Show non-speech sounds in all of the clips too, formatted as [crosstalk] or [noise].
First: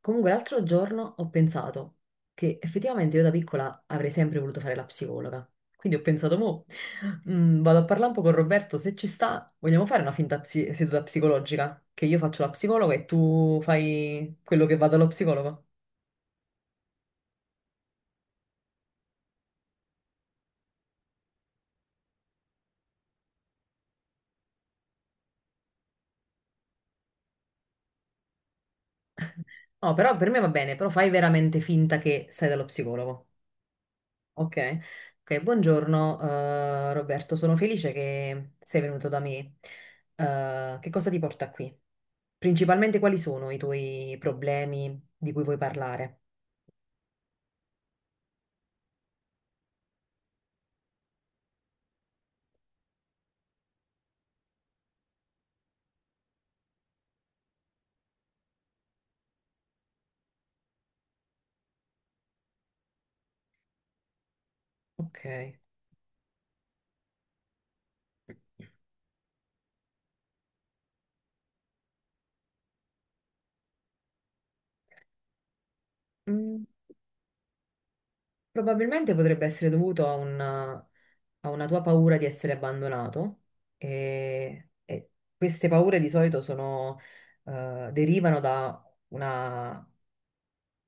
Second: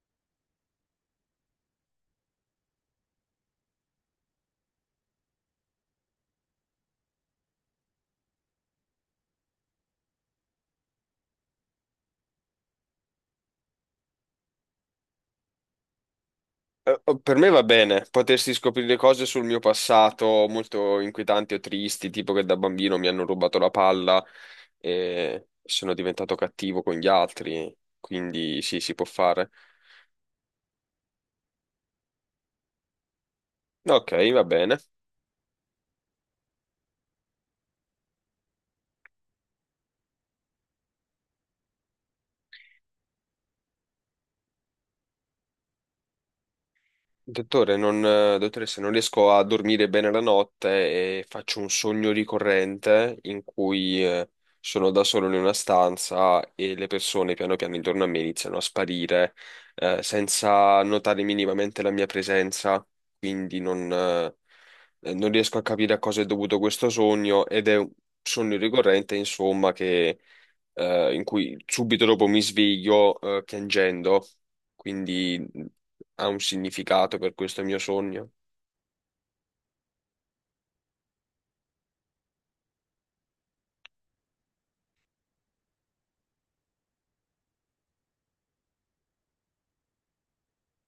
Comunque l'altro giorno ho pensato che effettivamente io da piccola avrei sempre voluto fare la psicologa. Quindi ho pensato, mo, vado a parlare un po' con Roberto, se ci sta, vogliamo fare una finta seduta psicologica? Che io faccio la psicologa e tu fai quello che va dallo psicologo? Eh, oh, per me va bene potersi scoprire cose sul mio passato molto inquietanti o tristi, tipo che da bambino mi hanno rubato la palla e sono diventato cattivo con gli altri, quindi sì, si può fare. No, però per me va bene, però fai veramente finta che stai dallo psicologo. No, ok, va Ok. bene. Ok, buongiorno, Roberto, sono felice che sei venuto da me. Che cosa ti porta qui? Principalmente quali sono i tuoi problemi di cui vuoi parlare? Dottore, non, dottoressa, non riesco a dormire bene la notte e faccio un sogno ricorrente in cui sono da solo in una stanza e le persone piano piano intorno a me iniziano a sparire senza notare minimamente la mia presenza, quindi non Ok. riesco a capire a cosa è dovuto questo sogno ed è un sogno ricorrente, insomma, che in cui subito dopo mi sveglio piangendo, quindi ha un Mm, significato per questo mio sogno. probabilmente potrebbe essere dovuto a una tua paura di essere abbandonato e queste paure di solito sono, derivano da una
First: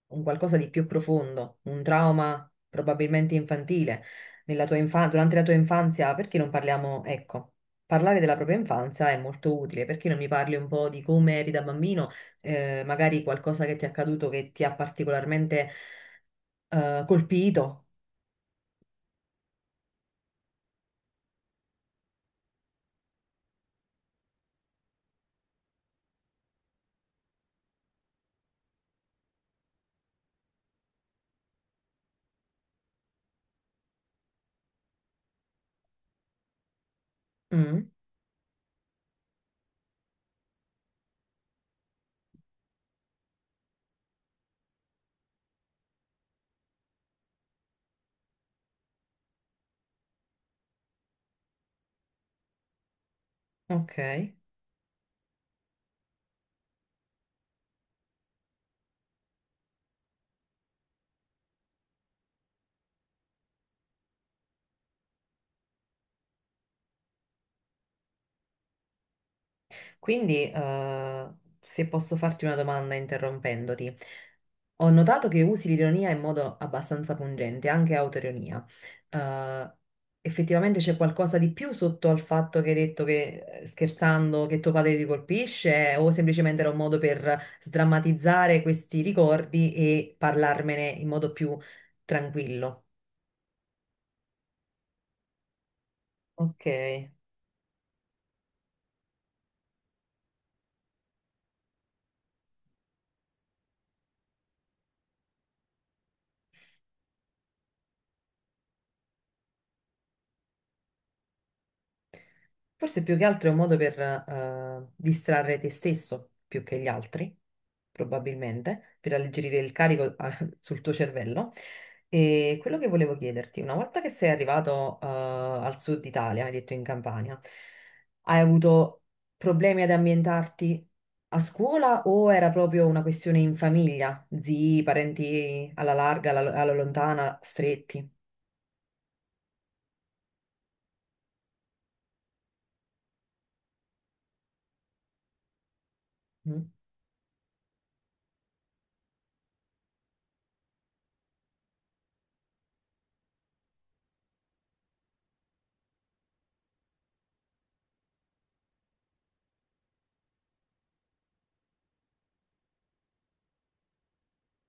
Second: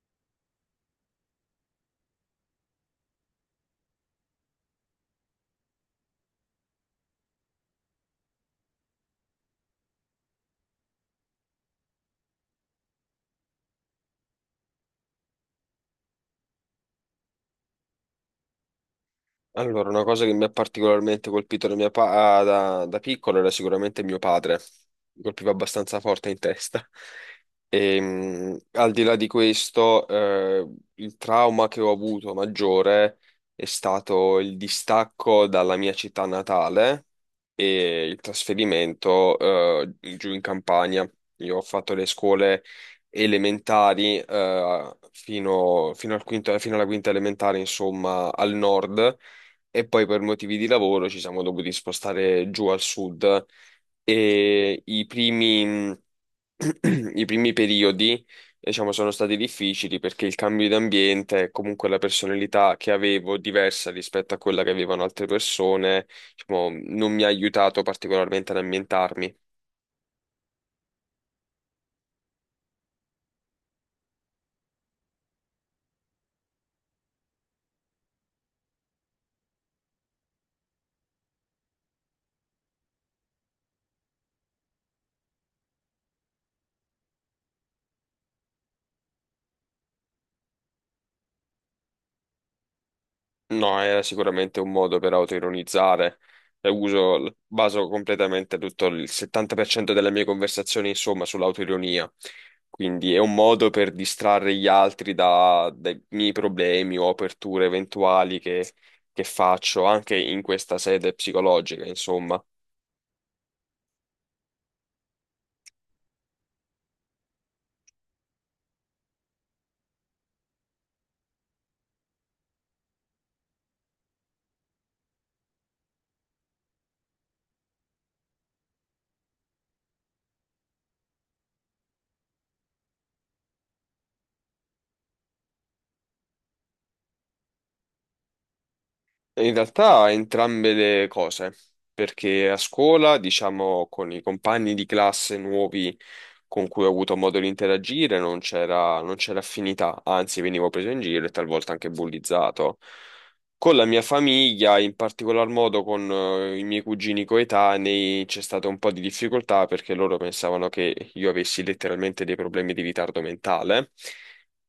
un qualcosa di più profondo, un trauma probabilmente infantile nella tua infanzia, durante la tua infanzia. Perché non parliamo, ecco, parlare della propria infanzia è molto utile. Perché non mi parli un po' di come eri da bambino, magari qualcosa che ti è accaduto che ti ha particolarmente, colpito? Allora, una cosa che mi ha particolarmente colpito da, mia pa- ah, da, da piccolo era sicuramente mio padre, mi colpiva abbastanza forte in testa. [laughs] E, al di là di questo, il trauma che ho avuto maggiore è stato il distacco dalla mia città natale Mm, e il trasferimento, giù in Campania. Io ho fatto le scuole elementari, fino alla quinta elementare, insomma, al nord e poi per motivi di lavoro ci siamo dovuti spostare giù al sud ok. e [clears throat] i primi periodi, diciamo, sono stati difficili perché il cambio di ambiente, e comunque la personalità che avevo diversa rispetto a quella che avevano altre persone, diciamo, non mi ha aiutato particolarmente ad ambientarmi. Quindi, se posso farti una domanda interrompendoti, ho notato che usi l'ironia in modo abbastanza pungente, anche autoironia. Eh, effettivamente c'è qualcosa di più sotto al fatto che hai detto, che scherzando che tuo padre ti colpisce, o semplicemente era un modo per sdrammatizzare questi ricordi e parlarmene in modo più tranquillo? No, era sicuramente un modo per autoironizzare. Ok. Baso completamente tutto il 70% delle mie conversazioni, insomma, sull'autoironia. Quindi è un modo per distrarre gli altri dai miei problemi o aperture eventuali che faccio anche in questa sede psicologica, insomma. Forse più che altro è un modo per, distrarre te stesso più che gli altri, probabilmente, per alleggerire il carico [laughs] sul tuo cervello. E quello che volevo chiederti, una volta che sei arrivato, al sud Italia, hai detto in Campania, hai avuto problemi ad ambientarti a scuola o era proprio una questione in famiglia? Zii, parenti alla larga, alla, alla lontana, stretti? In realtà entrambe le cose, perché a scuola, diciamo, con i compagni di classe nuovi Mm? con cui ho avuto modo di interagire, non c'era affinità, anzi venivo preso in giro e talvolta anche bullizzato. Con la mia famiglia, in particolar modo con i miei cugini coetanei, c'è stata un po' di difficoltà perché loro pensavano che io avessi letteralmente dei problemi di ritardo mentale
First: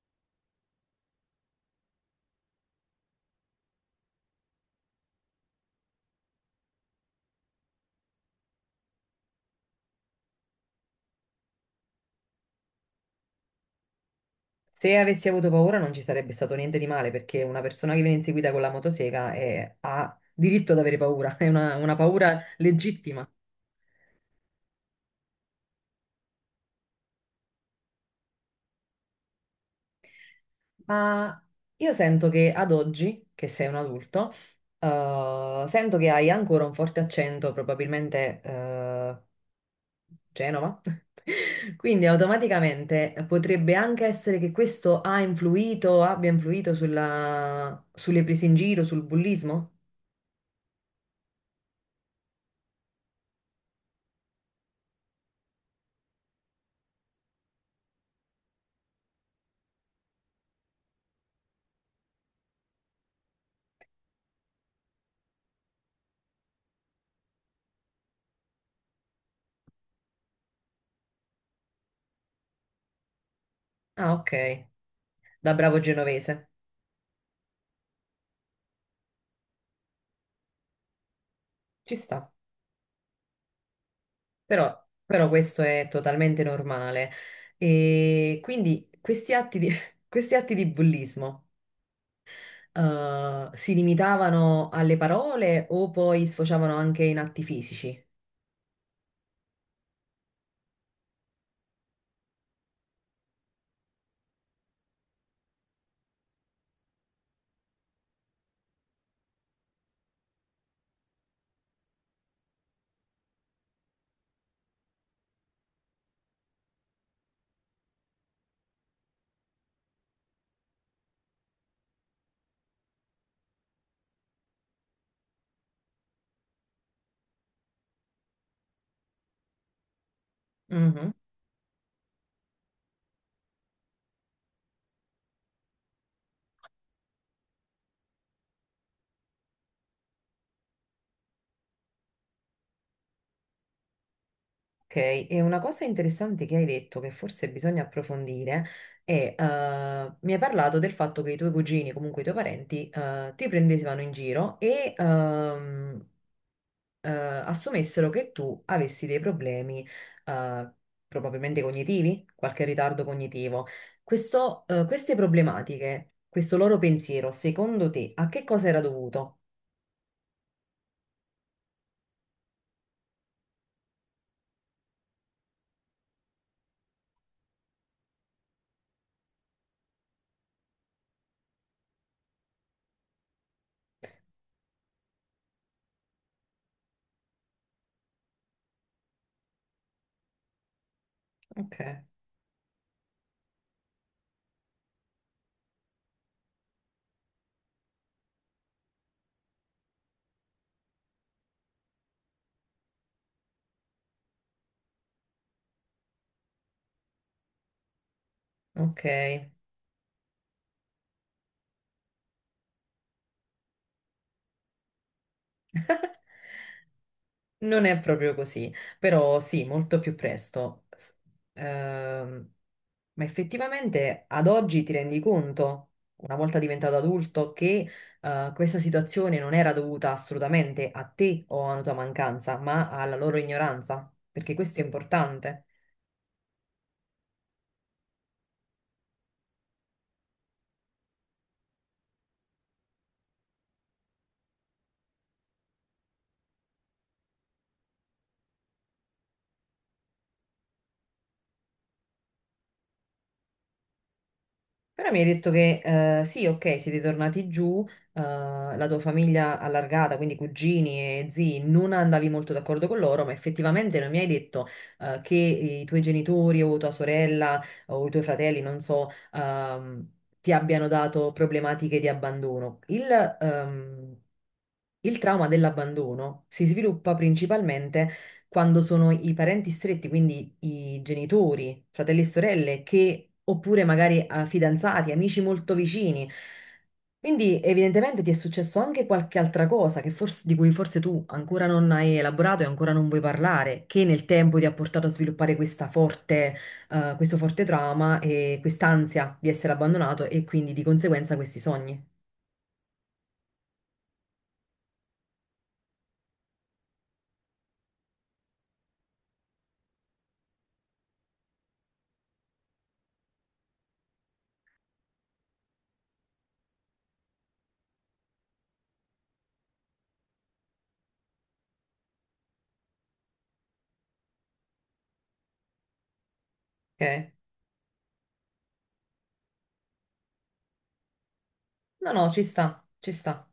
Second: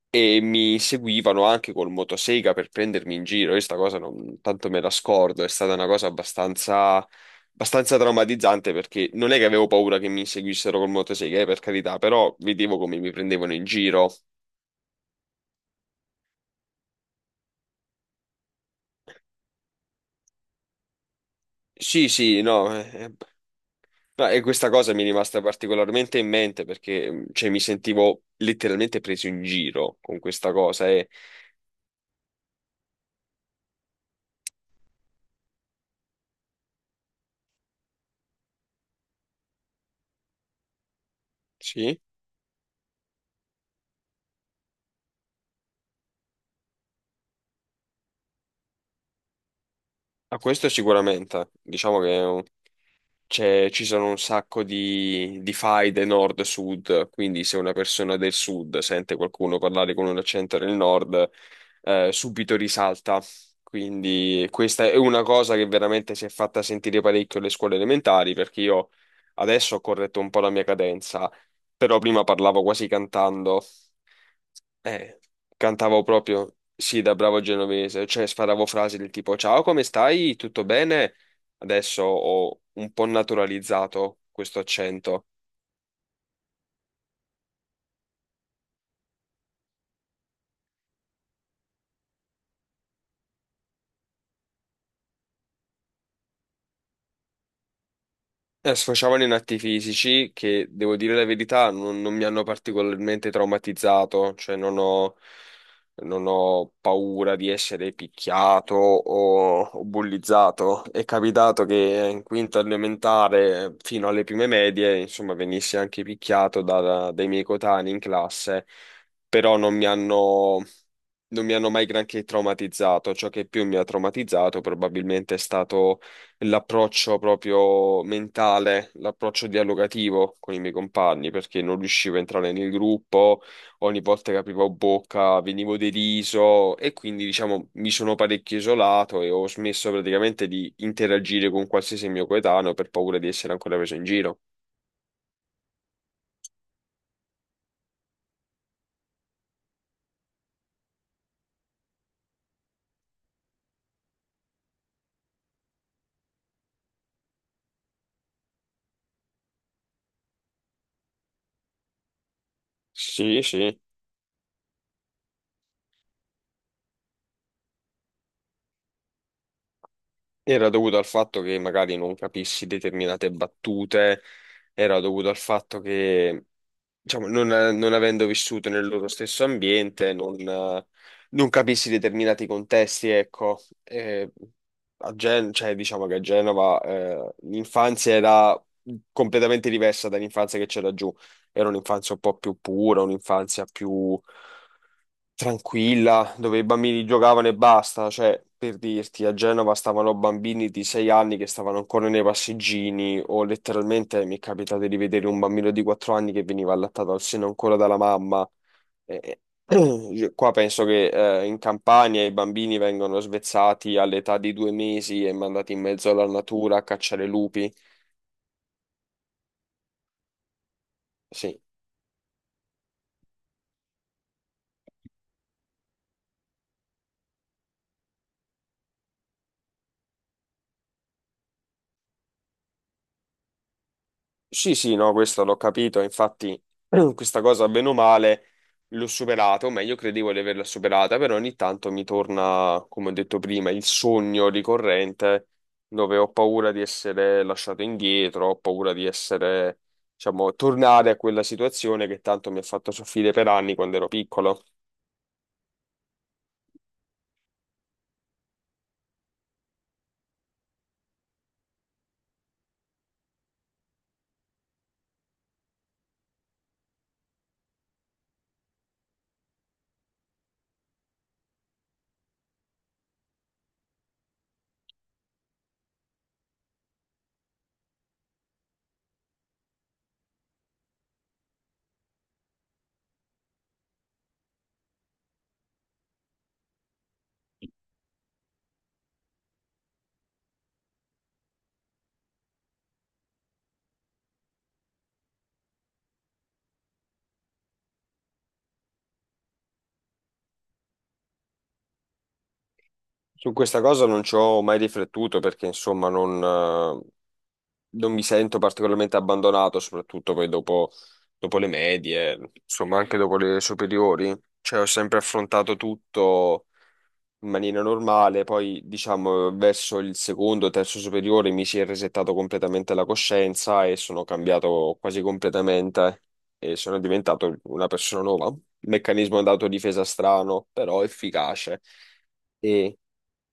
e mi seguivano anche col motosega per prendermi in giro. Io sta cosa non tanto me la scordo, è stata una cosa abbastanza traumatizzante perché non è che avevo paura che mi seguissero col motosega, per carità, però vedevo come mi prendevano in giro. Se avessi avuto paura non ci sarebbe stato niente di male, perché una persona che viene inseguita con la motosega ha diritto ad avere paura, [laughs] è una Sì, paura sì, no. eh, legittima. ma- e questa cosa mi è rimasta particolarmente in mente perché cioè, mi sentivo letteralmente preso in giro con questa cosa. E, Ma io sento che ad oggi, che sei un adulto, sento che hai ancora un forte accento, probabilmente, Genova. [laughs] sì, Quindi automaticamente potrebbe anche essere che questo ha influito, abbia influito sulle prese in giro, sul bullismo? a questo sicuramente. Diciamo che ci sono un sacco di faide nord-sud, quindi se una persona del sud sente qualcuno parlare con un accento del nord, subito risalta. Quindi questa è una cosa che veramente si è fatta sentire parecchio alle scuole elementari, perché io adesso ho corretto un po' la mia cadenza, però prima parlavo quasi cantando. Ah, ok, Eh, da bravo cantavo genovese. proprio, sì, da bravo genovese, cioè sparavo frasi del tipo: "Ciao, come stai? Tutto bene?" Ci Adesso sta, ho un po' naturalizzato questo però, accento. però questo è totalmente normale. E quindi questi atti di, [laughs] questi atti di bullismo, si limitavano alle parole o poi sfociavano anche in atti fisici? Sfociavano in atti fisici che, devo dire la verità, non mi hanno particolarmente traumatizzato, cioè non ho paura di essere picchiato o bullizzato. È capitato che in quinta elementare, fino alle prime medie, insomma, venissi anche picchiato dai miei coetanei in classe, però non mi hanno mai granché traumatizzato. Ciò che più mi ha traumatizzato probabilmente è stato l'approccio proprio mentale, l'approccio dialogativo con i miei Mhm. compagni, perché non riuscivo a entrare nel gruppo, ogni volta che aprivo bocca venivo deriso e quindi diciamo mi sono parecchio isolato e ho smesso praticamente di interagire con qualsiasi mio coetaneo per paura di essere ancora preso in giro. Ok, e una cosa interessante che hai detto, che forse bisogna approfondire, è, mi hai parlato del fatto che i tuoi cugini, comunque i tuoi parenti, ti prendevano in giro e, assumessero che tu avessi dei problemi, eh, probabilmente cognitivi, qualche ritardo Sì, cognitivo. sì. Questo, queste problematiche, questo loro pensiero, secondo te, a che cosa era dovuto? Era dovuto al fatto che magari non capissi determinate battute, era dovuto al fatto che, diciamo, non avendo vissuto nel loro stesso ambiente, non capissi determinati contesti, ecco. Eh, cioè, diciamo che a Genova, l'infanzia era completamente diversa dall'infanzia che c'era giù. Era Ok, un'infanzia un po' più pura, un'infanzia più tranquilla, dove i bambini giocavano e basta, cioè per dirti, a Genova stavano bambini di 6 anni che stavano ancora nei passeggini o letteralmente mi è capitato di vedere un bambino di 4 anni che veniva allattato al seno ancora dalla mamma. E- ok. [clears throat] Qua penso che in Campania i bambini vengono svezzati all'età di 2 mesi e mandati in mezzo alla natura a cacciare lupi. Non è proprio così, però sì, molto più presto. Sì. ehm, ma effettivamente ad oggi ti rendi conto, una volta diventato adulto, che questa situazione non era dovuta assolutamente a te o a una tua mancanza, ma alla loro ignoranza, perché Sì, questo è sì, no, questo l'ho importante. capito, infatti [clears throat] questa cosa bene o male l'ho superata, o meglio credevo di averla superata, però ogni tanto mi torna, come ho detto prima, il sogno ricorrente dove ho paura di essere lasciato indietro, ho paura di essere, diciamo, tornare a quella situazione che tanto mi ha fatto soffrire per anni quando ero piccolo. Però mi hai detto che, sì, ok, siete tornati giù, eh, la tua famiglia allargata, quindi cugini e zii, non andavi molto d'accordo con loro, ma effettivamente non mi hai detto, che i tuoi genitori o tua sorella o i tuoi fratelli, non so, ti abbiano dato problematiche di abbandono. Ehm, il trauma dell'abbandono si sviluppa principalmente quando sono i parenti stretti, quindi i genitori, fratelli e sorelle, che, oppure magari, fidanzati, amici molto vicini. Quindi evidentemente ti è successo anche qualche altra cosa che di cui forse tu ancora non hai elaborato e ancora non vuoi parlare, che nel tempo ti ha portato a sviluppare questa forte, questo forte trauma e quest'ansia di essere abbandonato e quindi di conseguenza questi sogni. Su questa cosa non ci ho mai riflettuto perché, insomma, non mi sento particolarmente abbandonato, soprattutto poi dopo, dopo le medie, insomma anche dopo le superiori. Cioè ho sempre affrontato tutto in maniera normale, poi diciamo verso il secondo, terzo superiore mi si è resettato completamente la coscienza e sono cambiato quasi completamente e sono Ok? diventato una persona nuova. Meccanismo d'autodifesa strano, però efficace. No, no, ci sta, E ci sta.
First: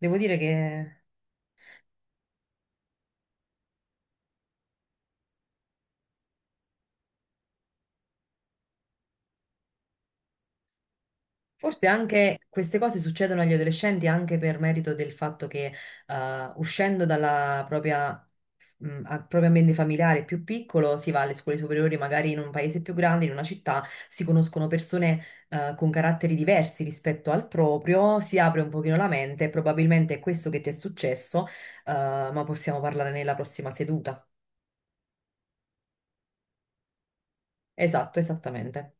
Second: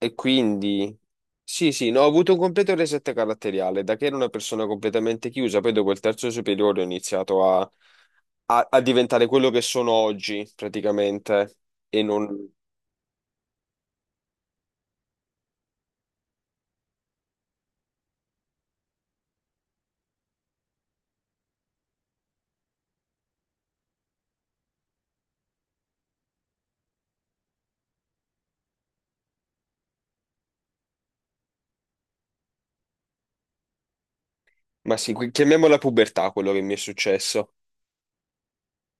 e dire quindi, che sì, sì, no, ho avuto un completo reset caratteriale, da che ero una persona completamente chiusa, poi dopo il terzo superiore ho iniziato a diventare quello che sono oggi, praticamente, forse e anche non. queste cose succedono agli adolescenti anche per merito del fatto che, uscendo dalla propria, proprio ambiente familiare più piccolo si va alle scuole superiori, magari in un paese più grande, in una città, si conoscono persone, con caratteri diversi rispetto al proprio, si apre un pochino la mente, probabilmente è questo che ti è successo, ma possiamo parlare nella prossima seduta. Ma sì, chiamiamola pubertà quello che mi è successo. Esatto, esattamente.